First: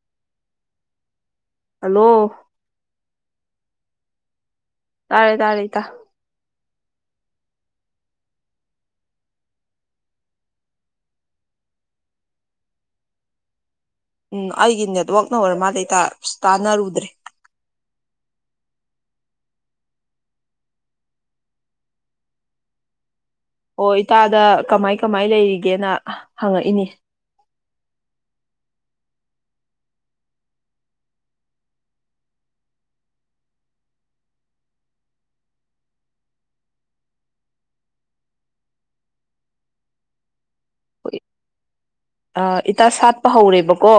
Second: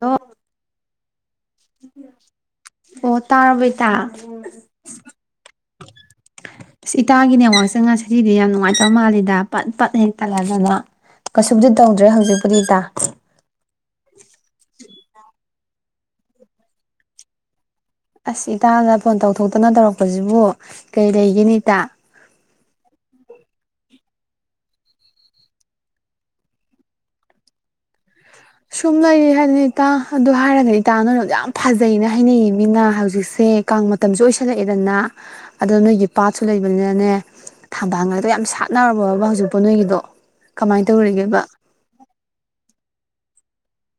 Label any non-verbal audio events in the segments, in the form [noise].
ꯍ ꯍꯜꯂꯣ ꯑꯣ ꯇꯔꯕꯥ ꯇ ꯇꯥꯔꯦ ꯇꯥꯔꯦ ꯏ ꯇ ꯑꯁ ꯏꯇꯥꯒꯤꯅꯦ ꯋꯥꯥꯛ ꯆꯪ ꯉꯁꯤꯖꯤꯗꯤ ꯌꯥꯝ ꯅꯨꯡꯉꯥꯏꯇꯕ ꯃꯥꯜꯂꯤꯗ ꯄꯠ ꯄꯠ ꯍꯦꯛ ꯇꯜꯂꯗꯅ ꯀꯩꯁꯨꯗꯤ ꯇꯧꯗ꯭ꯔꯦ ꯍꯧꯖꯤꯛꯄꯨꯗꯤ ꯏꯇꯥ ꯎꯝ ꯑꯩꯒꯤ ꯅꯦꯠꯋꯥꯛ ꯅ ꯑꯣꯏꯔ ꯃꯥꯜꯩ ꯇꯥꯅꯔꯨꯗ꯭ꯔꯦ ꯑꯁ ꯏꯇꯥꯅ ꯐꯣꯟ ꯇꯧꯊꯣꯛꯇꯅ ꯇꯧꯔꯛꯄꯁꯤꯕꯨ ꯀꯔꯤ ꯂꯩꯒꯦꯅꯤ ꯏꯇꯥ ꯑꯣ ꯏꯇꯥꯗ ꯀꯃꯥꯏ ꯀꯃꯥꯏ ꯂꯩꯔꯤꯒꯦꯅ ꯍꯪꯉꯛꯏꯅꯤ ꯁꯨꯝ ꯂꯩꯔꯤ ꯍꯥꯏꯗꯅ ꯏꯇꯥ ꯑꯗꯨ ꯍꯥꯏꯔꯒꯗꯤ ꯏꯇꯥ ꯅꯣꯏꯅ ꯌꯥꯝ ꯐꯖꯩꯅ ꯍꯥꯏꯅꯩꯏ ꯃꯤꯅ ꯍꯧꯖꯤꯛꯁꯦ ꯀꯥꯡ ꯃꯇꯝꯁꯨ ꯑꯣꯏꯁꯜꯂꯛꯑꯦꯗꯅ ꯑꯗꯣ ꯅꯣꯏꯒꯤ ꯄꯥꯠꯁꯨ ꯂꯩꯕꯅꯤꯅꯅꯦ ꯊꯝꯕꯥꯜ ꯂꯩꯗ ꯌꯥꯝ ꯁꯥꯠꯅꯔꯕꯕ ꯍꯧꯖꯤꯛꯄꯥꯎ ꯅꯣꯏꯒꯤꯗꯣ ꯀꯃꯥꯏꯅ ꯇꯧꯔꯤꯒꯦꯕ ꯏꯇꯥ ꯁꯥꯠꯄ ꯍꯧꯔꯦꯕꯀꯣ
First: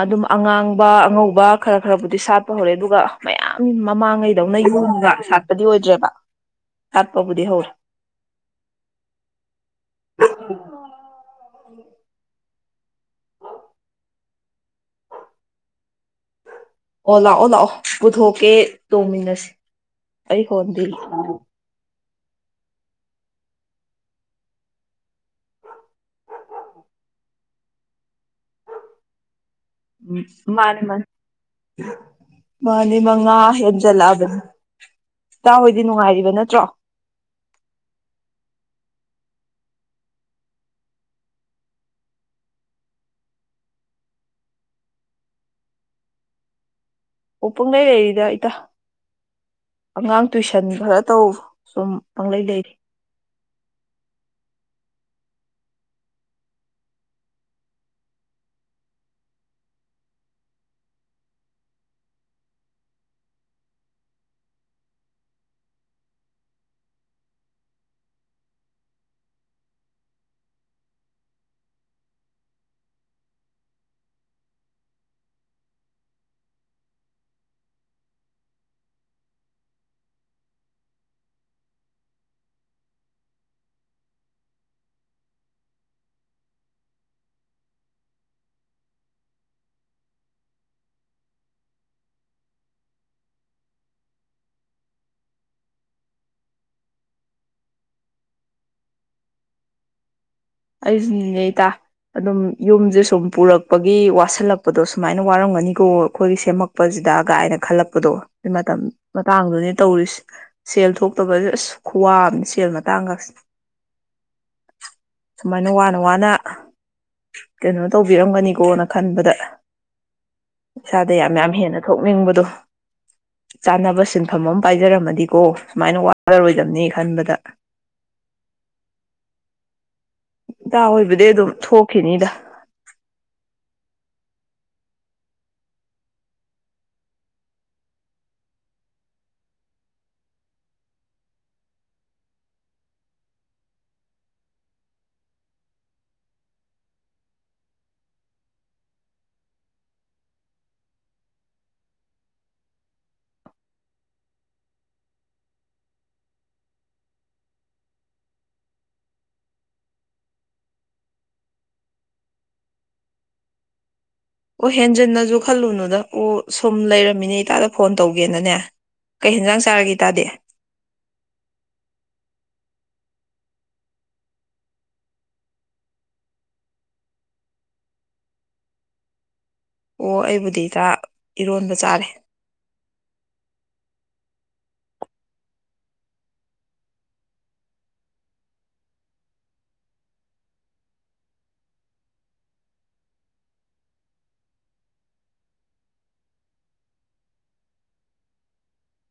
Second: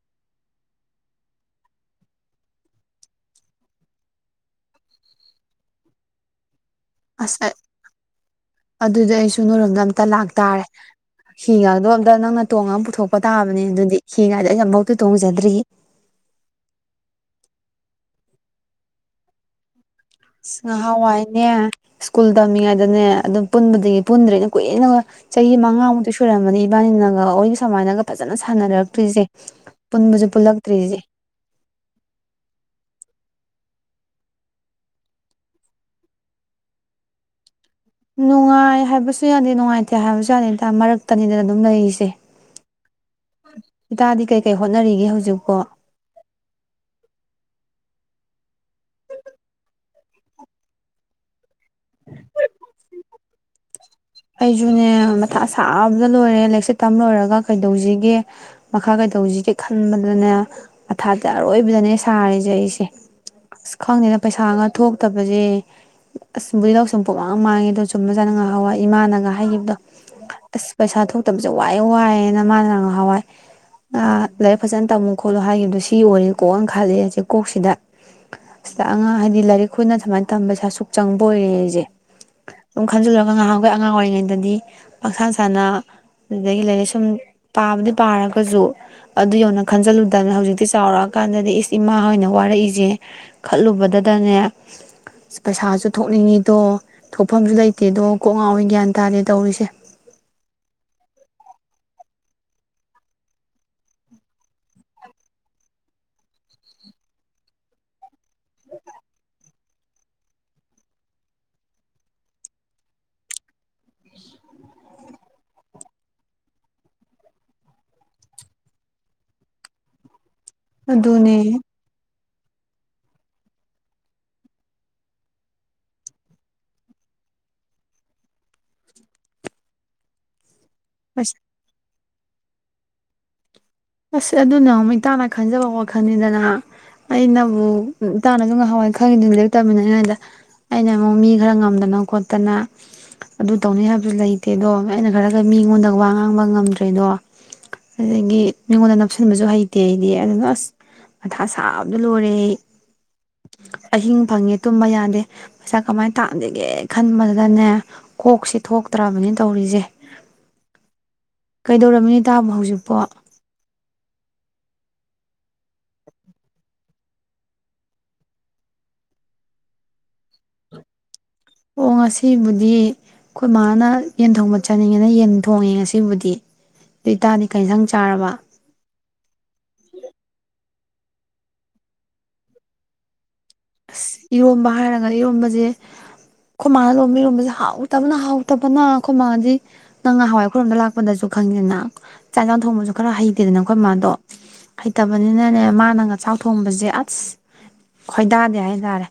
ꯑꯗꯨꯝ ꯑꯉꯥꯡꯕ ꯑꯉꯧꯕ ꯈꯔ ꯈꯔꯕꯨꯗꯤ ꯁꯥꯠꯄ ꯍꯧꯔꯦ ꯑꯗꯨꯒ ꯃꯌꯥꯝ ꯃꯃꯥꯡꯉꯩꯗꯧꯅ ꯌꯣꯝꯃꯒ ꯁꯥꯠꯄꯗꯤ ꯑꯣꯏꯗ꯭ꯔꯦꯕ ꯁꯥꯠꯄꯕꯨꯗꯤ ꯑꯁ ꯍꯧꯔꯦ ꯑꯗꯨꯗꯤ ꯑꯩꯁꯨ ꯅꯔꯣꯝꯗ ꯑꯝꯇ ꯂꯥꯛꯇꯥꯔꯦ ꯍꯤꯒ ꯑꯗꯣꯝꯗ ꯅꯪꯅ ꯇꯣꯡꯉꯒ ꯄꯨꯊꯣꯛꯄ ꯇꯥꯕꯅꯦ ꯑꯗꯨꯗꯤ ꯍꯤꯉꯗ ꯑꯩ ꯑꯃꯐꯧꯇ ꯇꯣꯡꯖꯗ꯭ꯔꯤ ꯑꯣ ꯂꯥꯛꯑꯣ ꯂꯥꯛꯑꯣ ꯄꯨꯊꯣꯛꯀꯦ ꯇꯣꯡꯃꯤꯟꯅꯁꯤ ꯑꯩ ꯍꯣꯟꯗꯤ ꯉꯥꯍꯋꯥꯏꯅꯦ ꯁ꯭ꯀꯨꯜ ꯇꯝꯃꯤꯉꯩꯗꯅꯦ ꯑꯗꯨꯝ ꯄꯨꯟꯕꯗꯒꯤ ꯄꯨꯟꯗ꯭ꯔꯦꯅ ꯀꯨꯏꯅꯒ ꯆꯍꯤ ꯃꯉꯥꯃꯨꯛꯇꯤ ꯁꯨꯔꯝꯕꯅꯤ ꯏꯕꯥꯅꯤꯅꯒ ꯑꯩꯒ ꯁꯨꯃꯥꯏꯅꯒ ꯐꯖꯅ ꯁꯥꯟꯅꯔꯛꯇ꯭ꯣꯏꯁꯦ ꯎꯝ ꯃꯥꯅꯤ ꯃꯥꯅꯤ ꯃꯥꯅꯤ ꯃꯉ ꯍ ꯆꯠꯂꯛꯑꯕꯅ ꯏꯇꯥ ꯍꯣꯏꯗꯤ ꯅꯨꯡꯉꯥꯏꯔꯤꯕ ꯅꯠꯇ꯭ꯔꯣ ꯅꯨꯡꯉꯥꯏ ꯍꯥꯏꯕꯁꯨ ꯌꯥꯗꯦ ꯅꯨꯡꯉꯥꯏꯇꯦ ꯍꯥꯏꯕꯁꯨ ꯌꯥꯗꯦ ꯏꯇꯥ ꯃꯔꯛꯇꯅꯤꯗꯅ ꯑꯗꯨꯝ ꯂꯩꯔꯤꯁꯦ ꯏꯇꯥꯗꯤ ꯀꯩꯀꯩ ꯍꯣꯠꯅꯔꯤꯒꯦ ꯍꯧꯖꯤꯛꯀꯣ ꯑꯣ ꯄꯪꯂꯩ ꯂꯩꯔꯤꯗ ꯏꯇꯥ ꯑꯉꯥꯡ ꯇꯨꯏꯁꯟ ꯈꯔ ꯇꯧ ꯁꯨꯝ ꯄꯪꯂꯩ ꯂꯩꯔꯤ ꯑꯩꯁꯨꯅꯦ ꯃꯊꯥ ꯁꯥꯕꯗ ꯂꯣꯏꯔꯦ ꯂꯥꯏꯔꯤꯛꯁꯦ ꯇꯝ ꯂꯣꯏꯔꯒ ꯀꯩꯗꯧꯁꯤꯒꯦ ꯃꯈꯥ ꯀꯩꯗꯧꯁꯤꯒꯦ ꯈꯟꯕꯗꯅꯦ ꯃꯊꯥꯗꯤ ꯑꯔꯣꯏꯕꯤꯗꯅꯦ ꯁꯥꯔꯤꯁꯦ ꯑꯩꯁꯦ ꯑꯁ ꯈꯪꯗꯦꯅ ꯄꯩꯁꯥꯒ ꯊꯣꯛꯇꯕꯁꯦ ꯑꯁ ꯕꯨꯗꯤ ꯂꯧꯁꯤꯡ ꯄꯨꯡꯃꯥꯡ ꯃꯥꯡꯉꯦꯗꯣ ꯆꯨꯝꯕ ꯖꯥꯠꯅꯦ ꯉꯍꯥꯟꯋꯥꯏ ꯏꯃꯥꯅꯒ ꯍꯥꯏꯈꯤꯕꯗꯣ ꯑꯁ ꯄꯩꯁꯥ ꯊꯣꯛꯇꯕꯁꯦ ꯋꯥꯏ ꯋꯥꯏꯑꯦꯅ ꯃꯥꯅꯅ ꯉꯍꯥꯟꯋꯥꯏ ꯑ ꯂꯥꯏꯔꯤꯛ ꯐꯖꯅ ꯇꯝꯃꯨ ꯈꯣꯠꯂꯨ ꯍꯥꯏꯈꯤꯕꯗꯣ ꯁꯤ ꯑꯣꯏꯔꯦ ꯀꯣ ꯅ ꯈꯂꯛꯑꯦ ꯍꯧꯖꯤꯛ ꯀꯣꯛꯁꯤꯗ ꯁꯤꯗ ꯑꯉꯥꯡ ꯍꯥꯏꯗꯤ ꯂꯥꯏꯔꯤꯛ ꯈꯣꯏꯅ ꯁꯨꯃꯥꯏꯅ ꯇꯝꯕꯁꯦ ꯄꯩꯁꯥ ꯑ ꯁꯨꯛ ꯆꯪꯕ ꯑꯣꯏꯔꯦ ꯑꯩꯁꯦ ꯑꯗꯨꯝ ꯈꯟꯖꯤꯜꯂꯒ ꯉꯥꯏꯍꯥꯛ ꯑꯩꯈꯣꯏ ꯑꯉꯥꯡ ꯑꯣꯏꯔꯤꯉꯩꯗꯗꯤ ꯄꯪꯁꯥꯟ ꯁꯥꯟꯅ ꯑꯗꯨꯗꯒꯤ ꯂꯩꯔꯦ ꯁꯨꯝ ꯄꯥꯕꯨꯗꯤ ꯄꯥꯔꯒꯁꯨ ꯑꯗꯨ ꯌꯧꯅ ꯈꯟꯖꯜꯂꯨꯗꯕꯅꯤꯅ ꯍꯧꯖꯤꯛꯇꯤ ꯆꯥꯎꯔꯛꯑ ꯀꯥꯟꯗꯗꯤ ꯏꯁ ꯏꯃꯥ ꯍꯣꯏꯅ ꯋꯥꯔꯛꯏꯁꯦ ꯈꯜꯂꯨꯕꯗꯗꯅꯦ ꯄꯩꯁꯥꯁꯨ ꯊꯣꯛꯅꯤꯡꯉꯤꯗꯣ ꯊꯣꯛꯐꯝꯁꯨ ꯂꯩꯇꯦꯗꯣ ꯀꯣꯛ ꯉꯥꯎꯤ ꯒ꯭ꯌꯥꯟ ꯇꯥꯔꯦ ꯇꯧꯔꯤꯁꯦ ꯑꯩꯁꯨꯅꯤꯅꯦ ꯏꯇꯥ ꯑꯗꯨꯝ ꯌꯨꯝꯁꯦ ꯁꯨꯝ ꯄꯨꯔꯛꯄꯒꯤ ꯋꯥꯁꯤꯜꯂꯛꯄꯗꯣ ꯁꯨꯃꯥꯏꯅ ꯋꯥꯔꯝꯒꯅꯤꯀꯣ ꯑꯩꯈꯣꯏꯒꯤ ꯁꯦꯝꯃꯛꯄꯁꯤꯗ ꯀꯥꯏꯅ ꯈꯜꯂꯛꯄꯗꯣ ꯃꯇꯝ ꯃꯇꯥꯡꯗꯨꯗꯤ ꯇꯧꯔꯤꯁꯤ ꯁꯦꯜ ꯊꯣꯛꯇꯕ ꯑꯁ ꯈꯨꯋꯥ ꯑꯃꯅꯤ ꯁꯦꯜ ꯃꯇꯥꯡꯀꯁꯦ ꯁꯨꯃꯥꯏꯅ ꯋꯥꯅ ꯋꯥꯅ ꯀꯩꯅꯣ ꯇꯧꯕꯤꯔꯝꯒꯅꯤꯀꯣꯅ ꯈꯟꯕꯗ ꯏꯁꯥꯗ ꯌꯥꯝ ꯑꯗꯨꯅꯦ ꯌꯥꯝ ꯍꯦꯟꯅ ꯊꯣꯛꯅꯤꯡꯕꯗꯣ ꯆꯥꯅꯕ ꯁꯤꯟꯐꯝ ꯑꯃ ꯄꯥꯏꯖꯔꯝꯃꯗꯤꯀꯣ ꯁꯨꯃꯥꯏꯅ ꯋꯥꯔꯔꯣꯏꯗꯕꯅꯤ ꯈꯟꯕꯗ ꯏꯇꯥ ꯍꯣꯏꯕꯨꯗꯤ ꯑꯗꯨꯝ ꯊꯣꯛ ꯈꯤꯅꯤꯗ ꯑꯁ ꯑꯗꯨꯅ ꯑꯃꯨꯛ ꯏꯇꯥꯥꯟꯅ ꯈꯟꯖꯕ ꯋꯥꯈꯜꯅꯤꯗꯅ ꯑꯩꯅꯕꯨ ꯏꯇꯥꯅꯖꯨ ꯉꯍꯥꯟꯋꯥꯏ ꯈꯪꯉꯤꯗꯨꯅꯤ ꯂꯥꯏꯔꯤꯛ ꯇꯝꯃꯤꯟꯅꯔꯤ ꯉꯩꯗ ꯑꯩꯅ ꯑꯃꯨꯛ ꯃꯤ ꯈꯔ ꯉꯝꯗꯅ ꯈꯣꯠꯇꯅ ꯑꯗꯨ ꯇꯧꯅꯤ ꯍꯥꯏꯕꯁꯨ ꯂꯩꯇꯦꯗꯣ ꯑꯩꯅ ꯈꯔꯒ ꯃꯤꯉꯣꯟꯗ ꯋꯥ ꯉꯥꯡꯕ ꯉꯝꯗ꯭ꯔꯦꯗꯣ ꯑꯗꯒꯤ ꯃꯤꯉꯣꯟꯗ ꯅꯞꯁꯤꯟꯕꯁꯨ ꯍꯩꯇꯦ ꯑꯩꯗꯤ ꯑꯗꯨꯅ ꯑꯁ ꯃꯊꯥ ꯁꯥꯕꯗ ꯂꯣꯏꯔꯦ ꯑꯩ ꯑꯍꯤꯡ ꯐꯪꯉꯦ ꯇꯨꯝꯕ ꯌꯥꯗꯦ ꯄꯩꯁꯥ ꯀꯃꯥꯏꯅ ꯇꯥꯟꯖꯤꯒꯦ ꯈꯟꯕꯗꯅꯦ ꯀꯣꯛꯁꯦ ꯊꯣꯛꯇ꯭ꯔꯕꯅꯤ ꯇꯧꯔꯤꯁꯦ ꯀꯩꯗꯧꯔꯝꯃꯤꯅꯣ ꯏꯇꯥꯕꯨ ꯍꯧꯖꯤꯛꯄꯣ ꯑꯣ ꯍꯦꯟꯖꯤꯟꯅꯁꯨ ꯈꯜꯂꯨꯅꯨꯗ ꯑꯣ ꯁꯨꯝ ꯂꯩꯔꯝꯃꯤꯅꯦ ꯏꯇꯥꯗ ꯐꯣꯟ ꯇꯧꯒꯦꯅꯅꯦ ꯀꯩ ꯌꯦꯟꯖꯥꯡ ꯆꯥꯔꯒꯦ ꯏꯇꯥꯗꯤ ꯑꯣ ꯉꯁꯤꯕꯨꯗꯤ ꯑꯩꯈꯣꯏ ꯃꯥꯅ ꯌꯦꯟ ꯊꯣꯡꯕ ꯆꯥꯅꯤꯡꯉꯦꯅ ꯌꯦꯟ ꯊꯣꯡꯉꯦ ꯉꯁꯤꯕꯨꯗꯤ ꯏꯇꯥꯗꯤ ꯀꯩ ꯏꯟꯁꯥꯡ ꯆꯥꯔꯕ ꯑꯣ ꯑꯩꯕꯨꯗꯤꯗ ꯏꯇꯥ ꯏꯔꯣꯟꯕ ꯆꯥꯔꯦ ꯑꯁ ꯏꯔꯣꯝꯕ ꯍꯥꯏꯔꯒ ꯏꯔꯣꯝꯕꯁꯦ ꯑꯩꯈꯣꯏ ꯃꯥꯅ ꯂꯣꯝꯕ ꯏꯔꯣꯝꯕꯁꯦ ꯍꯥꯎꯇꯕꯅ ꯍꯥꯎꯇꯕꯅ ꯑꯈꯣꯏ ꯃꯥꯗꯤ ꯅꯪ ꯉ ꯍꯥꯟꯋꯥꯏ ꯈꯣꯏꯔꯣꯝꯗ ꯂꯥꯛꯄꯗꯁꯨ ꯈꯪꯗꯦꯗꯅ ꯆꯥꯛ ꯏꯟꯖꯥꯡ ꯊꯣꯡꯕꯁꯨ ꯈꯔ ꯍꯩꯇꯦꯗꯅ ꯑꯩꯈꯣꯏ ꯏꯃꯥꯟꯗꯣ ꯍꯩꯇꯕꯅꯤꯅꯅꯦ ꯃꯥꯅꯒ ꯆꯥꯛ ꯊꯣꯡꯕꯁꯦ ꯑꯁ ꯈꯣꯏꯗꯥ ꯗꯦ ꯍꯥꯏ ꯇꯥꯔꯦ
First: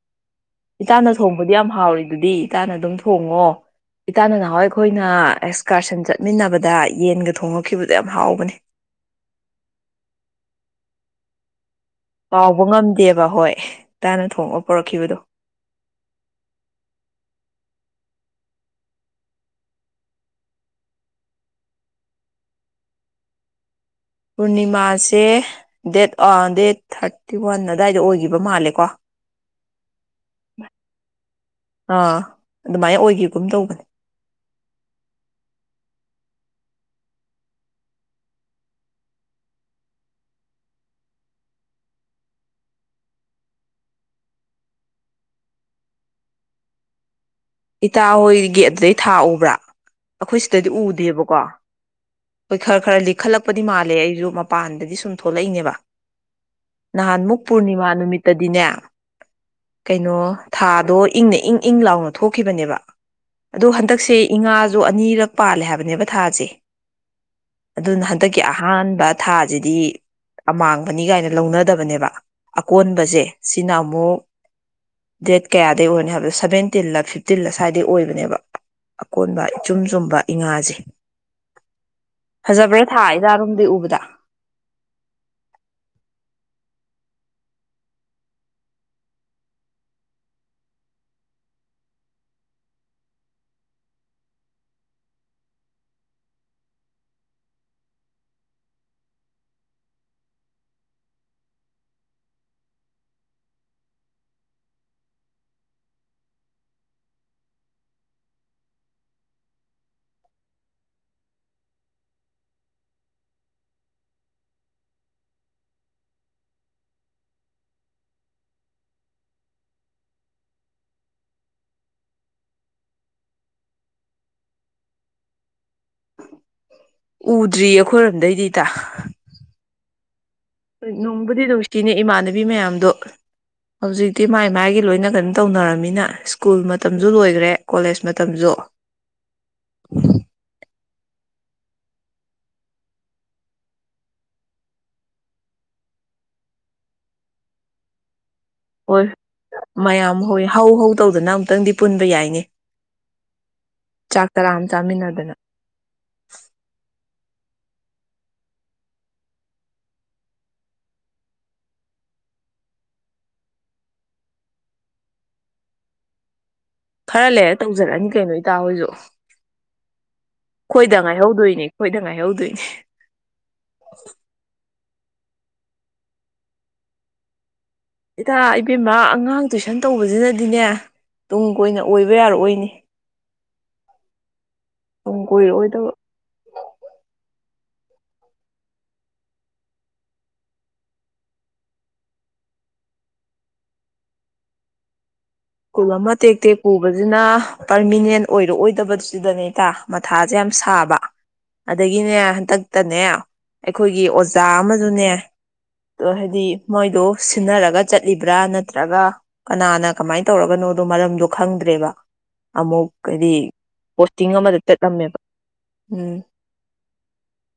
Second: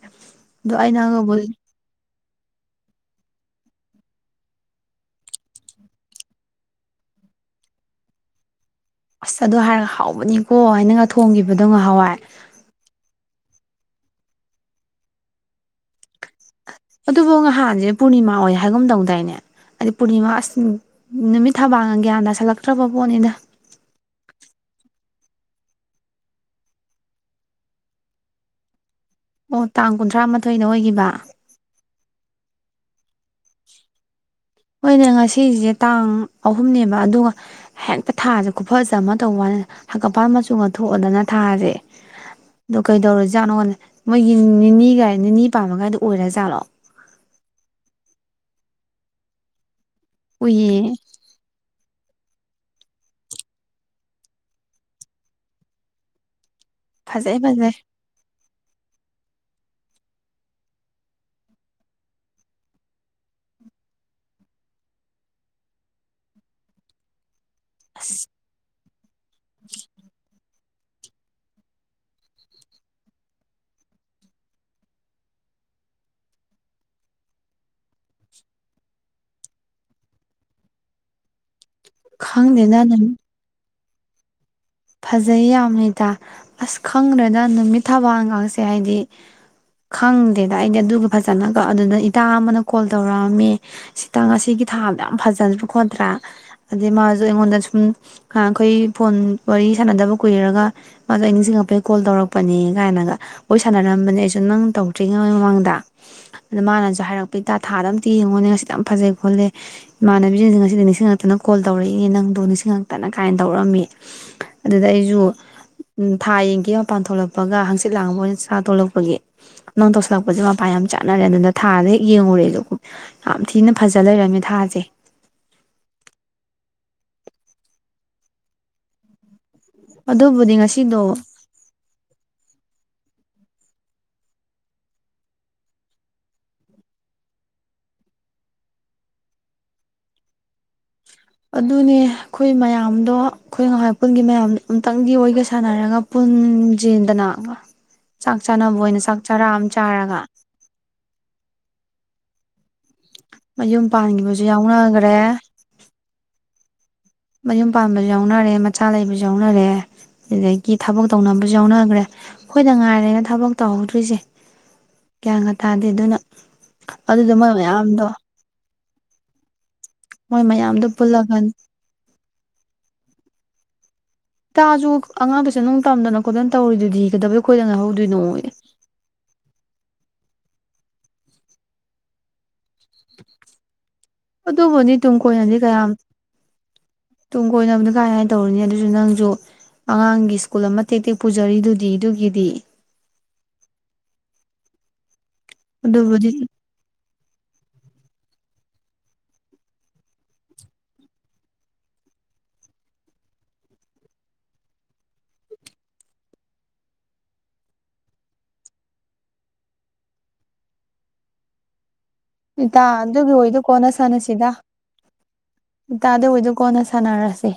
ꯏꯇꯥꯅ ꯊꯣꯡꯕꯗꯤ ꯌꯥꯝ ꯍꯥꯎꯔꯤ ꯗꯨꯗꯤ ꯏꯇꯥꯅ ꯑꯗꯨꯝ ꯊꯣꯡꯉꯣ ꯏꯇꯥꯅ ꯅꯍꯥꯟꯋꯥꯏ ꯑꯩꯈꯣꯏꯅ ꯑꯦꯛꯁꯀꯔꯁꯟ ꯆꯠꯃꯤꯟꯅꯕꯗ ꯌꯦꯟꯒ ꯊꯣꯡꯉꯛꯈꯤꯕꯗꯣ ꯌꯥꯝ ꯍꯥꯎꯕꯅꯦ ꯑꯁ ꯑꯗꯨ ꯍꯥꯏꯔꯒ ꯍꯥꯎꯕꯅꯤꯀꯣ ꯑꯩꯅꯒ ꯊꯣꯡꯈꯤꯕꯗꯣ ꯉꯍꯥꯟꯋꯥꯏ ꯀꯥꯎꯕ ꯉꯝꯗꯦꯕ ꯍꯣꯏ ꯏꯇꯥꯅ ꯊꯣꯡꯉ ꯄꯣꯔꯛꯈꯤꯕꯗꯣ ꯑꯗꯨꯕꯨ ꯉꯍꯥꯟꯁꯦ ꯄꯨꯔꯅꯤꯃꯥ ꯑꯣꯏ ꯍꯥꯏꯒꯨꯝ ꯇꯧꯗꯥꯏꯅꯦ ꯍꯥꯏꯗꯤ ꯄꯨꯔꯅꯤꯃꯥ ꯑꯁ ꯅꯨꯃꯤꯠ ꯊꯕꯥꯟꯒ ꯒ꯭ꯌꯥꯟ ꯇꯁꯜꯂꯛꯇ꯭ꯔꯕ ꯄꯣꯠꯅꯤꯗ ꯄꯨꯔꯅꯤꯃꯥꯁꯦ ꯗꯦꯠ ꯗꯦꯠ ꯊꯥꯔꯇꯤ ꯋꯥꯟ ꯑꯗꯨꯗꯥꯋꯥꯏꯗ ꯑꯣꯏꯈꯤꯕ ꯃꯥꯜꯂꯦꯀꯣ ꯑꯣ ꯇꯥꯡ ꯀꯨꯟꯊ꯭ꯔꯥ ꯃꯥꯊꯣꯏꯗ ꯑꯣꯏꯈꯤꯕ ꯑꯣꯏꯈꯤꯒꯨꯝ ꯇꯧꯕꯅꯤ ꯍꯣꯏꯅꯦ ꯉꯁꯤꯁꯦ ꯇꯥꯡ ꯑꯍꯨꯝꯅꯦꯕ ꯑꯗꯨꯒ ꯍꯦꯛꯇ ꯊꯥꯁꯦ ꯈꯨꯐꯖꯃ ꯇꯧꯕꯋꯥꯅꯦ ꯍꯪꯒꯄꯥꯟ ꯃꯆꯨ ꯒ ꯊꯣꯛꯑꯗꯅ ꯊꯥꯁꯦ ꯑꯗꯨ ꯀꯩꯗꯧꯔꯖꯥꯠꯅꯣ ꯃꯣꯏꯒꯤ ꯅꯤꯅꯤꯒ ꯅꯤꯅꯤ ꯄꯥꯟꯕꯒꯥꯏꯗꯣ ꯑꯣꯏꯔ ꯖꯥꯠꯂꯣ ꯏꯇꯥ ꯍꯣꯏ ꯒꯤ ꯑꯗꯨꯗꯩ ꯊꯥ ꯎꯕ꯭ꯔꯥ ꯑꯩꯈꯣꯏ ꯁꯤꯗꯗꯤ ꯎꯏꯌꯦ ꯎꯗꯦꯕꯀꯣ ꯍꯣꯏ ꯈꯔ ꯈꯔ ꯂꯤꯛꯈꯠꯂꯛꯄꯗꯤ ꯃꯥꯜꯂꯦ ꯑꯩꯁꯨ ꯃꯄꯥꯟꯗꯗꯤ ꯁꯨꯝ ꯊꯣꯛꯂꯛꯏꯅꯦꯕ ꯅꯍꯥꯟ ꯐꯖꯩ ꯃꯨꯛ ꯐꯖꯩ ꯄꯨꯔꯅꯤꯃꯥ ꯅꯨꯃꯤꯠꯇꯗꯤꯅꯦ ꯀꯩꯅꯣ ꯊꯥꯗꯣ ꯏꯪꯅ ꯏꯪ ꯏꯪ ꯂꯥꯎꯅ ꯊꯣꯛꯈꯤꯕꯅꯦꯕ ꯑꯗꯣ ꯍꯟꯗꯛꯁꯦ ꯏꯉꯥꯁꯨ ꯑꯅꯤꯔꯛ ꯄꯥꯜꯂꯦ ꯍꯥꯏꯕꯅꯦꯕ ꯊꯥꯁꯦ ꯑꯗꯨꯅ ꯑꯁ ꯍꯟꯗꯛꯀꯤ ꯑꯍꯥꯟ ꯊꯥꯁꯤꯗꯤ ꯑꯃꯥꯡꯕꯅꯤ ꯀꯥꯏꯅ ꯂꯧꯅꯗꯕꯅꯦꯕ ꯑꯀꯣꯟꯕꯁꯦ ꯁꯤꯅ ꯑꯃꯨꯛ ꯗꯦꯠ ꯀꯌꯥꯗꯩ ꯑꯣꯏꯅꯤ ꯍꯥꯏꯕꯗ ꯁꯕꯦꯟ ꯇꯤꯜꯂ ꯐꯤꯞꯇꯤꯟꯂ ꯁ꯭ꯋꯥꯏꯗꯩ ꯑꯣꯏꯕꯅꯦꯕ ꯑꯀꯣꯟꯕ ꯏꯆꯨꯝ ꯆꯨꯝꯕ ꯏꯉꯥꯁꯦ ꯈꯪꯗꯦꯗ ꯐꯖꯕ꯭ꯔꯥ ꯅꯨꯃꯤꯠ ꯊꯥ [unintelligible] ꯎꯕꯗ ꯐꯖꯩ ꯌꯥꯝꯅ ꯏꯇꯥ ꯑꯁ ꯈꯪꯗ꯭ꯔꯦꯗ ꯅꯨꯃꯤꯠ ꯊꯕꯥꯜꯒꯁꯦ ꯍꯥꯏꯗꯤ ꯈꯪꯗꯦꯗ ꯑꯩꯗꯤ ꯑꯗꯨꯒ ꯐꯖꯅꯒ ꯑꯗꯨꯅ ꯏꯇꯥ ꯑꯃꯅ ꯀꯣꯜ ꯇꯧꯔꯛꯑꯝꯃꯦ ꯏꯇꯥ ꯉꯁꯤꯒꯤ ꯊꯥꯗꯨ ꯌꯥꯝ ꯐꯖꯗ꯭ꯔ ꯈꯣꯠꯇ꯭ꯔꯥ ꯑꯗꯩ ꯃꯥꯁꯨ ꯑꯩꯉꯣꯟꯗ ꯁꯨꯝ ꯅꯍꯥꯟꯈꯣꯏ ꯐꯣꯟ ꯋꯥꯔꯤ ꯁꯥꯟꯅꯗꯕ ꯀꯨꯏꯔꯒ ꯃꯥꯁꯨ ꯑꯩ ꯅꯤꯡꯁꯤꯡꯉꯛꯄꯒꯤ ꯀꯣꯜ ꯇꯧꯔꯛꯄꯅꯦ ꯀꯥꯏꯅꯒ ꯋꯥꯔꯤ ꯁꯥꯟꯅꯔꯝꯕꯅꯦ ꯑꯩꯁꯨ ꯅꯪ ꯇꯧꯗ꯭ꯔꯤꯉꯩ ꯃꯃꯥꯡꯗ ꯑꯗ ꯃꯥꯅꯁꯨ ꯍꯥꯏꯔꯛꯄ ꯏꯇꯥꯥ ꯊꯥꯗꯨ ꯑꯃꯇ ꯌꯦꯡꯉꯣꯅꯦ ꯉꯁꯤ ꯐꯖꯩ ꯈꯣꯠꯂꯦ ꯏꯃꯥꯟꯅꯕꯤꯁꯤꯡꯁꯦ ꯉꯁꯤꯗꯤ ꯅꯤꯡꯁꯤꯡꯉꯛꯇꯅ ꯀꯣꯜ ꯇꯧꯔꯛꯏꯅꯦ ꯅꯪꯗꯣ ꯅꯤꯡꯁꯤꯡꯉꯛꯇꯅ ꯀꯥꯏꯅ ꯇꯧꯔꯛꯑꯝꯃꯤ ꯑꯗꯨꯗ ꯑꯩꯁꯨ ꯊꯥ ꯌꯦꯡꯒꯦ ꯃꯄꯥꯟ ꯊꯣꯛꯂꯛꯄꯒ ꯍꯪꯆꯤꯠ ꯂꯥꯡꯕ ꯑꯣꯏꯅ ꯆꯥ ꯊꯣꯛꯂꯛꯄꯒꯤ ꯅꯪ ꯇꯧꯁꯤꯜꯂꯛꯄꯁꯦ ꯃꯄꯥꯟ ꯌꯥꯝ ꯆꯥꯅꯔꯦ ꯑꯗꯨꯅ ꯊꯥꯗ ꯍꯦꯛ ꯌꯦꯡꯉꯨꯔꯦꯁꯨ ꯌꯥꯝ ꯊꯤꯅ ꯐꯖ ꯂꯩꯔꯝꯃꯦ ꯊꯥꯁꯦ ꯎꯗ꯭ꯔꯤ ꯑꯩꯈꯣꯏꯔꯣꯝꯗꯩꯗꯤ ꯏꯇꯥ ꯑꯗꯨꯕꯨꯗꯤ ꯉꯁꯤꯗꯣ ꯅꯨꯡꯕꯨꯗꯤ ꯅꯨꯡꯁꯤꯅꯦ ꯏꯃꯥꯟꯅꯕꯤ ꯃꯌꯥꯝꯗꯣ ꯍꯧꯖꯤꯛꯇꯤ ꯃꯥꯏ ꯃꯥꯥꯏꯒꯤ ꯂꯣꯏꯅ ꯀꯩꯅꯣ ꯇꯧꯅꯔꯝꯃꯤꯅ ꯁ꯭ꯀꯨꯜ ꯃꯇꯝꯁꯨ ꯂꯣꯏꯈ꯭ꯔꯦ ꯀꯣꯂꯦꯖ ꯃꯇꯝꯁꯨ ꯑꯗꯨꯅꯦ ꯑꯈꯣꯏ ꯃꯌꯥꯝꯗꯣ ꯑꯈꯣꯏ ꯉꯍꯥꯟꯋꯥꯏ ꯄꯨꯨꯟꯒꯤ ꯃꯌꯥꯝꯗꯨ ꯑꯃꯨꯛꯇꯪꯗꯤ ꯃꯣꯏꯒ ꯁꯥꯟꯅꯔꯒ ꯄꯨꯟꯖꯦꯗꯅ ꯍꯣꯏ ꯃꯌꯥꯝ ꯍꯣꯏ ꯍꯧ ꯍꯧ ꯇꯧꯗꯅ ꯑꯃꯨꯛꯇꯪꯗꯤ ꯄꯨꯟꯕ ꯌꯥꯏꯅꯦ ꯃꯌꯨꯝ ꯆꯥꯛ ꯄꯥꯟꯈꯤꯕꯁꯨ ꯆꯔꯥ ꯑꯃ ꯌꯥꯎꯅꯈ꯭ꯔꯦ ꯆꯥꯃꯤꯟꯅꯗꯅ ꯃꯌꯨꯝ ꯄꯥꯟꯕꯁꯨ ꯌꯥꯎꯅꯔꯦ ꯃꯆꯥ ꯂꯩꯕꯁꯨ ꯌꯥꯎꯅꯔꯦ ꯑꯗꯨꯗꯒꯤ ꯊꯕꯛ ꯇꯧꯅꯕꯁꯨ ꯌꯥꯎꯅꯈ꯭ꯔꯦ ꯑꯈꯣꯏꯗ ꯉꯥꯏꯔꯦ ꯊꯕꯛ ꯇꯧꯍꯧꯗ꯭ꯔꯤꯁꯦ ꯒ꯭ꯌꯥꯟꯒꯥ ꯇꯥꯗꯦ ꯑꯗꯨꯅ ꯈꯔ ꯑꯗꯨꯗꯣ ꯃꯣꯏ ꯂꯩꯔ ꯃꯌꯥꯝꯗꯣ ꯇꯧꯖꯔꯛꯑꯅꯤ ꯀꯩꯅꯣ ꯏꯇꯥ ꯍꯣꯏꯁꯨ ꯃꯣꯏ ꯃꯌꯥꯝꯗꯣ ꯈꯣꯏꯗ ꯄꯨꯜꯂꯒ ꯉꯥꯏꯍꯧꯗꯣꯏꯅꯤ ꯈꯣꯏꯗ ꯉꯥꯏꯍꯧꯗꯣꯏꯅꯤ [unintelligible] [unintelligible] ꯑꯉꯥꯡ ꯇꯨꯏꯁꯟ ꯅꯨꯡ ꯇꯝꯗꯅ ꯈꯣꯠꯇꯅ ꯇꯧꯔꯤꯗꯨꯗꯤ [unintelligible] ꯏꯇꯥ ꯏꯕꯦꯝꯃ ꯑꯉꯥꯡ ꯇꯨꯏꯁꯟ ꯇꯧꯕꯁꯤꯅꯗꯤꯅꯦ ꯇꯨꯡ ꯀꯣꯏꯅ ꯑꯣꯏꯕ ꯌꯥꯔꯛꯑꯣꯏꯅꯤ ꯑꯗꯨꯕꯨꯗꯤ ꯇꯨꯡ ꯀꯣꯏꯅꯗꯤ ꯀꯌꯥꯝ ꯇꯨꯡ ꯀꯣꯏꯅꯕꯗꯨ ꯀꯥꯏ ꯀꯥꯏꯅ ꯇꯧꯔꯨꯅꯤ ꯑꯗꯨꯁꯨ ꯅꯪꯁꯨ ꯑꯉꯥꯡꯒꯤ ꯁ꯭ꯀꯨꯜ ꯑꯃ ꯇꯦꯛ ꯇꯦꯛ ꯄꯨꯖꯔꯤꯗꯨꯗꯤ ꯑꯗꯨꯒꯤꯗꯤ ꯁꯀꯨꯜ ꯑꯃ ꯑꯗꯨꯕꯨꯗꯤ ꯇꯦꯛ ꯇꯦꯛ ꯄꯨꯕ ꯅ ꯄꯔꯃꯤꯅꯦꯟ ꯑꯣꯏꯔꯛꯑꯣꯏꯗꯕꯁꯤꯗꯅꯦ ꯏꯇꯥ ꯃꯊꯥꯁꯦ ꯌꯥꯝ ꯁꯥꯕ ꯑꯗꯒꯤꯅꯦ ꯍꯟꯗꯛꯇꯅꯦ ꯑꯩꯈꯣꯏꯒꯤ ꯑꯣꯖꯥ ꯑꯃꯖꯨꯅꯦ ꯍꯥꯏꯗꯤ ꯃꯣꯏꯗꯣ ꯁꯤꯟꯅꯔꯒ ꯆꯠꯂꯤꯕ꯭ꯔꯥ ꯅꯠꯇ꯭ꯔꯒ ꯀꯅꯥꯅ ꯀꯃꯥꯏꯅ ꯇꯧꯔꯒꯅꯣꯗꯣ ꯃꯔꯝꯗꯣ ꯈꯪꯗ꯭ꯔꯦꯕ ꯏꯇꯥ ꯑꯃꯨꯛ ꯍꯥꯏꯗꯤ ꯑꯗꯨꯒꯤ ꯑꯣꯏꯗꯨ ꯀꯣꯟꯅ ꯄꯣꯁꯇꯤꯡ ꯁꯥꯟꯅꯁꯤꯗ ꯑꯃꯗ ꯆꯠꯂꯝꯃꯦꯕ ꯏꯇꯥ ꯎꯝ ꯑꯗꯨ ꯑꯣꯏꯗꯨ ꯀꯣꯟꯅ ꯁꯥꯟꯅꯔꯁꯤ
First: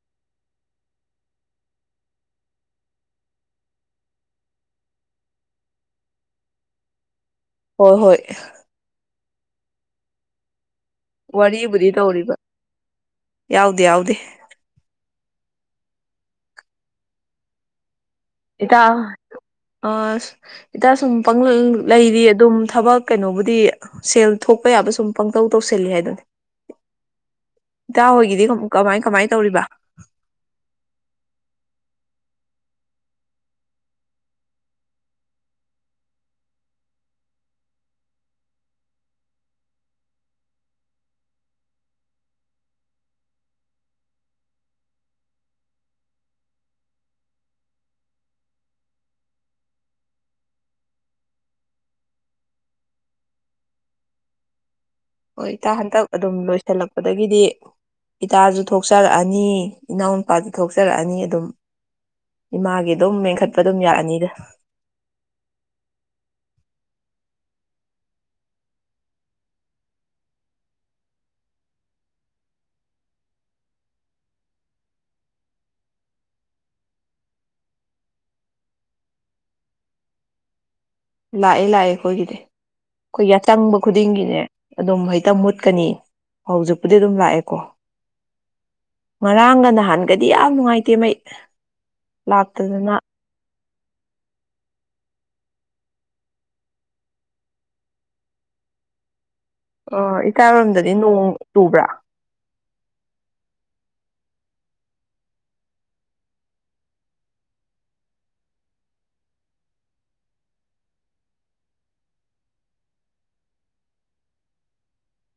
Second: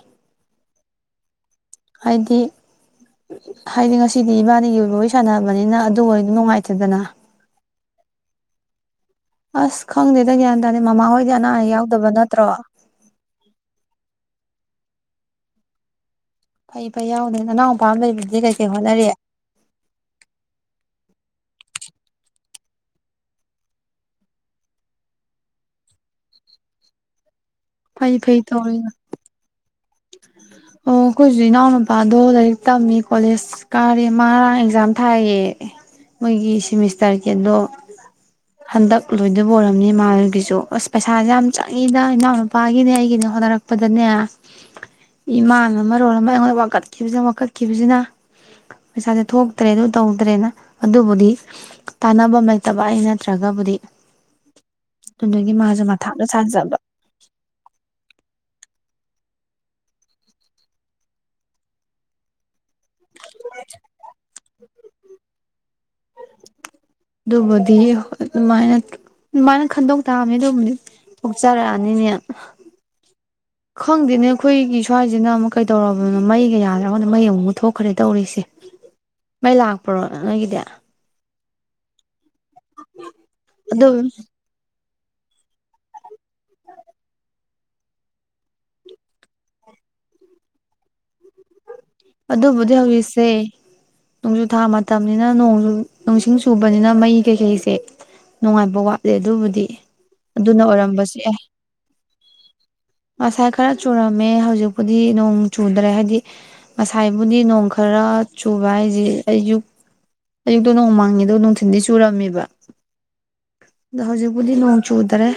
ꯍꯥꯏꯗꯤ ꯍꯥꯏꯗꯤ ꯉꯁꯤꯗꯤ ꯏꯕꯥꯅꯤꯒꯤ ꯑꯣꯏꯕ ꯋꯥꯔꯤ ꯁꯥꯟꯅꯕꯅꯤꯅ ꯑꯗꯨꯕꯨ ꯅꯨꯡꯉꯥꯏꯇꯦꯗꯅ ꯍꯣꯏ ꯍꯣꯏ ꯑꯁ ꯈꯪꯗꯦꯗ ꯒꯌꯥꯟ [unintelligible] ꯃꯃꯥ ꯍꯣꯏꯗꯤ ꯑꯅꯥ ꯑꯌꯦꯛ ꯋꯥꯔꯤꯕꯨꯗꯤ ꯌꯥꯎꯗꯕ ꯇꯧꯔꯤꯕ ꯅꯠꯇ꯭ꯔꯣ ꯌꯥꯎꯗꯦ ꯌꯥꯎꯗꯦ ꯐꯩ ꯐꯩ ꯌꯥꯎꯗꯦ ꯅꯅꯥꯎꯄꯥ ꯑꯃ ꯂꯩꯕ [unintelligible] ꯏꯇꯥ ꯏꯇꯥ ꯁꯨꯝ ꯄꯪꯂꯩ ꯂꯩꯔꯤ ꯑꯗꯨꯝ ꯊꯕꯛ ꯀꯩꯅꯣꯕꯨꯗꯤ ꯁꯦꯜ ꯊꯣꯛꯄ ꯌꯥꯕ ꯁꯨꯝ ꯄꯪꯇꯧ ꯇꯧꯁꯜꯂꯤ ꯍꯥꯏꯗꯨꯅꯤ ꯏꯇꯥ ꯐꯩ ꯐꯩ ꯍꯣꯏꯒꯤꯗꯤ ꯇꯧꯔꯤꯅ ꯀꯃꯥꯏ ꯀꯃꯥꯏꯅ ꯇꯧꯔꯤꯕ ꯑꯣ ꯑꯩꯈꯣꯏꯁꯨ ꯏꯅꯥꯎꯅꯨꯄꯥꯗꯣ ꯂꯥꯏꯔꯤꯛ ꯇꯝꯃꯤ ꯀꯣꯂꯦꯖ ꯀꯥꯔꯦ ꯃꯥ ꯉꯔꯥꯡ ꯑꯦꯛꯖꯥꯝ ꯊꯥꯏꯌꯦ ꯃꯣꯏꯒꯤ ꯁꯤꯃꯤꯁꯇꯔꯒꯤ ꯑꯗꯣ ꯍꯟꯗꯛ ꯂꯣꯏꯗꯕ ꯑꯣꯏꯔꯝꯅꯤ ꯃꯥꯒꯤꯁꯨ ꯑꯁ ꯄꯩꯁꯥꯁꯦ ꯌꯥꯝ ꯆꯪꯉꯤꯗ ꯏꯅꯥꯎꯅꯨꯄꯥꯒꯤꯅꯦ ꯑꯩꯒꯤꯅꯦ ꯍꯣꯠꯅꯔꯛꯄꯗꯅꯦ ꯏꯃꯥꯅ ꯃꯔꯣꯜ ꯑꯃ ꯑꯩꯉꯣꯟꯗ ꯋꯥꯀꯠꯈꯤꯕꯁꯤꯅ ꯋꯥꯀꯠꯈꯤꯕꯁꯤꯅ ꯄꯩꯁꯥꯁꯦ ꯊꯣꯛꯇ꯭ꯔꯦ ꯑꯗꯨ ꯇꯧꯗ꯭ꯔꯦꯅ ꯑꯗꯨꯕꯨꯗꯤ ꯇꯥꯟꯅꯕꯝ ꯂꯩꯇꯕ ꯑꯩ ꯅꯠꯇ꯭ꯔꯒꯕꯨꯗꯤ ꯍꯣꯏ ꯑꯗꯨꯗꯨꯒꯤ ꯏꯇꯥ ꯃꯥꯁꯨ ꯍꯟꯇꯛ ꯃꯊꯥꯗ ꯑꯗꯨꯝ ꯁꯥꯖꯕ ꯂꯣꯏꯁꯤꯜꯂꯛꯄꯗꯒꯤꯗꯤ ꯏꯇꯥꯁꯨ ꯊꯣꯛ ꯊꯣꯛꯆꯔꯛꯑꯅꯤ ꯏꯅꯥꯎ ꯅꯨꯨꯄꯥꯗ ꯊꯣꯛꯆꯔꯛꯑꯅꯤ ꯑꯗꯨꯝ ꯏꯃꯥꯒꯤ ꯑꯗꯨꯝ ꯃꯦꯟꯈꯠꯄ ꯑꯗꯨꯝ ꯌꯥꯑꯅꯤꯗ ꯑꯗꯨꯕꯨꯗꯤ ꯑꯗꯨꯃꯥꯏꯅ ꯑꯗꯨꯃꯥꯏꯅ ꯈꯟꯗꯣꯛ ꯇꯥꯑꯅꯤ ꯑꯗꯨꯕꯨꯗꯤ ꯄꯣꯛꯆꯔꯛꯑꯅꯤꯅꯦ ꯈꯪꯗꯦꯅꯦ ꯑꯩꯈꯣꯏꯒꯤ ꯁ꯭ꯋꯥꯏꯁꯤꯅ ꯑꯃꯨꯛ ꯀꯩꯗꯧꯔꯕꯅꯣ ꯃꯩꯒ ꯌꯥꯗ꯭ꯔꯒꯅ ꯃꯩ ꯑꯃꯨꯛ ꯄꯨꯊꯣꯛꯈ꯭ꯔꯦ ꯇꯧꯔꯤꯁꯦ ꯃꯩ ꯂꯥꯛꯄ꯭ꯔꯣ ꯅꯣꯏꯒꯤꯗꯤ ꯂꯥꯛꯑꯦ ꯂꯥꯛꯑꯦ ꯑꯩꯈꯣꯏꯒꯤꯗꯤ ꯑꯩꯈꯣꯏ ꯌꯥꯇꯪꯕ ꯑꯗꯨ ꯈꯨꯗꯤꯡꯒꯤꯅꯦ ꯑꯗꯨꯝ ꯍꯦꯛꯇ ꯃꯨꯠꯀꯅꯤ ꯍꯧꯖꯤꯛꯄꯨꯗꯤ ꯑꯗꯨꯝ ꯂꯥꯛꯑꯦꯀꯣ ꯉꯔꯥꯡꯒ ꯅꯍꯥꯟꯒꯗꯤ ꯌꯥꯝ ꯅꯨꯡꯉꯥꯏꯇꯦ ꯃꯩ ꯑꯗꯨꯕꯨꯗꯤ ꯂꯥꯛꯇꯗꯅ ꯍꯧꯖꯤꯛꯁꯦ ꯅꯣꯡꯖꯨ ꯊꯥ ꯃꯇꯝꯅꯤꯅ ꯅꯣꯡꯖꯨ ꯅꯣꯡꯁꯤꯡ ꯆꯨꯕꯅꯤꯅ ꯃꯩ ꯀꯩꯀꯩꯁꯦ ꯅꯨꯡꯉꯥꯏꯕ ꯋꯥꯠꯂꯦ ꯑꯗꯨꯕꯨꯗꯤ ꯑ ꯑꯗꯨꯅ ꯏꯀꯥꯏꯔꯣꯝꯗꯗꯤ ꯑꯣꯏꯔꯝꯕꯁꯨ ꯅꯣꯡ ꯌꯥꯏ ꯇꯨꯕ꯭ꯔꯥ ꯉꯁꯥꯏ ꯈꯔ ꯆꯨꯔꯝꯃꯦ ꯍꯧꯖꯤꯛꯄꯨꯗꯤ ꯅꯣꯡ ꯆꯨꯗ꯭ꯔꯦ ꯍꯥꯏꯗꯤ ꯉꯁꯥꯏꯕꯨꯗꯤ ꯅꯣꯡ ꯈꯔ ꯆꯨꯕ ꯍꯥꯏꯁꯦ ꯑꯌꯨꯛ ꯑꯌꯨꯛꯇ ꯅꯣꯡ ꯃꯪꯉꯦꯗ ꯅꯨꯡꯊꯤꯟꯗꯤ ꯆꯨꯔꯝꯃꯦꯕ ꯑꯗꯣ ꯍꯧꯖꯤꯛꯄꯨꯗꯤ ꯅꯣꯡ ꯆꯨꯗ꯭ꯔꯦ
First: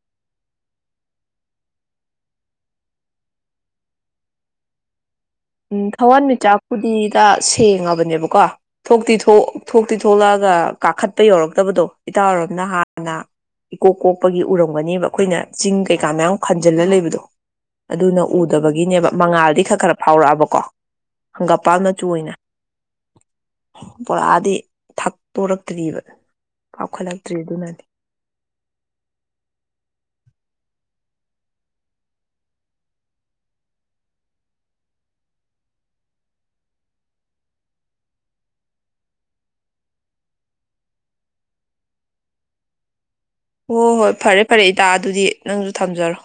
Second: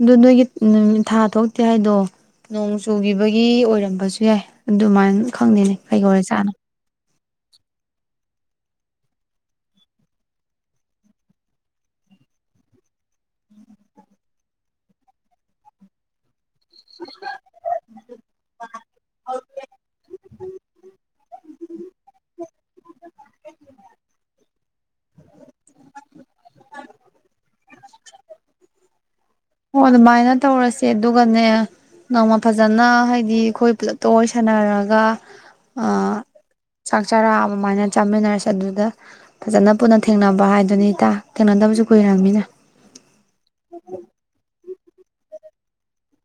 ꯑꯗꯨ ꯅꯣꯏꯒꯤ ꯅꯨꯃꯤ ꯊꯥ ꯊꯣꯛꯇꯦ ꯍꯥꯏꯗꯣ ꯅꯣꯡ ꯆꯨꯈꯤꯕꯒꯤ ꯑꯣꯏꯔꯝꯕꯁꯨ ꯌꯥꯏ ꯑꯗꯨꯃꯥꯏꯅ ꯈꯪꯗꯦꯅꯦ ꯎꯝ ꯀꯩꯒꯧꯔꯖꯥꯠꯅꯣ ꯊꯋꯥꯟꯃꯤꯆꯥꯛꯄꯨꯗꯤ ꯏꯇꯥ ꯁꯦꯡꯉꯕꯅꯦꯕꯀꯣ ꯊꯣꯛꯇꯤ ꯊꯣꯛꯇꯤ ꯊꯣꯛꯂꯛꯑꯒ ꯀꯥꯈꯠꯄ ꯌꯧꯔꯛꯇꯕꯗꯣ ꯏꯇꯥ ꯑꯣꯏꯔꯣꯝꯅ ꯍꯥꯟꯅ ꯏꯀꯣꯛ ꯀꯣꯛꯄꯒꯤ ꯎꯔꯝꯒꯅꯦꯕ ꯑꯩꯈꯣꯏꯅ ꯆꯤꯡ ꯀꯩꯀꯥ ꯃꯌꯥꯝ ꯈꯟꯖꯤꯜꯂ ꯂꯩꯕꯗꯣ ꯑꯗꯨꯅ ꯎꯗꯕꯒꯤꯅꯦꯕ ꯃꯉꯥꯜꯗꯤ ꯈꯔ ꯈꯔ ꯄꯨꯔꯛꯑꯕꯀꯣ ꯍꯪꯒꯥꯞ ꯄꯥꯝ ꯃꯆꯨꯅ ꯄꯨꯣꯔꯛꯑꯗꯤ ꯊꯛꯇꯣꯔꯛꯇ꯭ꯔꯤꯕ ꯀꯥꯎꯈꯠꯂꯛꯇ꯭ꯔꯤ ꯑꯗꯨꯅꯗꯤ ꯑꯣ ꯑꯗꯨꯃꯥꯏꯅ ꯇꯧꯔꯁꯦ ꯑꯗꯨꯒꯅꯦ ꯅꯣꯡꯃ ꯐꯖꯅ ꯍꯥꯏꯗꯤ ꯑꯩꯈꯣꯏ ꯄꯨꯂꯞꯇꯣ ꯋꯥꯔꯤ ꯁꯥꯟꯅꯔꯒ ꯑꯥ ꯆꯥꯛ ꯆꯥꯔꯥ ꯑꯗꯨꯃꯥꯏꯅ ꯆꯥꯃꯤꯟꯅꯔꯁꯦ ꯑꯗꯨꯗ ꯐꯖꯅ ꯄꯨꯟꯅ ꯊꯦꯡꯅꯕ ꯍꯥꯏꯗꯨꯅꯤ ꯏꯇꯥ ꯊꯦꯡꯅꯗꯕꯁꯨ ꯀꯨꯏꯔꯝꯃꯤꯅ ꯍꯣ ꯍꯣꯏ ꯐꯔꯦ ꯐꯔꯦ ꯏꯇꯥ ꯑꯗꯨꯗꯤ ꯅꯪꯁꯨ ꯊꯝꯖꯔꯣ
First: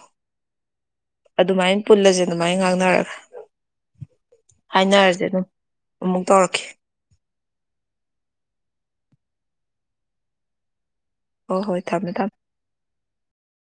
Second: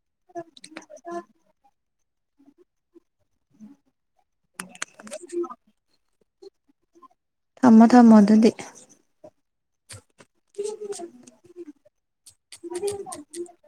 ꯑꯗꯨꯃꯥꯏꯅ ꯄꯨꯜꯂꯖꯦ ꯑꯗꯨꯃꯥꯏ ꯉꯥꯡꯅꯔꯒ ꯍꯥꯏꯅꯔꯖꯦ ꯑꯗꯨꯝ ꯑꯃꯨꯛ ꯇꯧꯔꯛꯀꯦ ꯊꯝꯃꯣ ꯊꯝꯃꯣ ꯑꯗꯨꯗꯤ [inaudible] ꯍꯣꯏ ꯍꯣꯏ ꯊꯝꯃꯦ ꯊꯝꯃꯦ [unintelligible]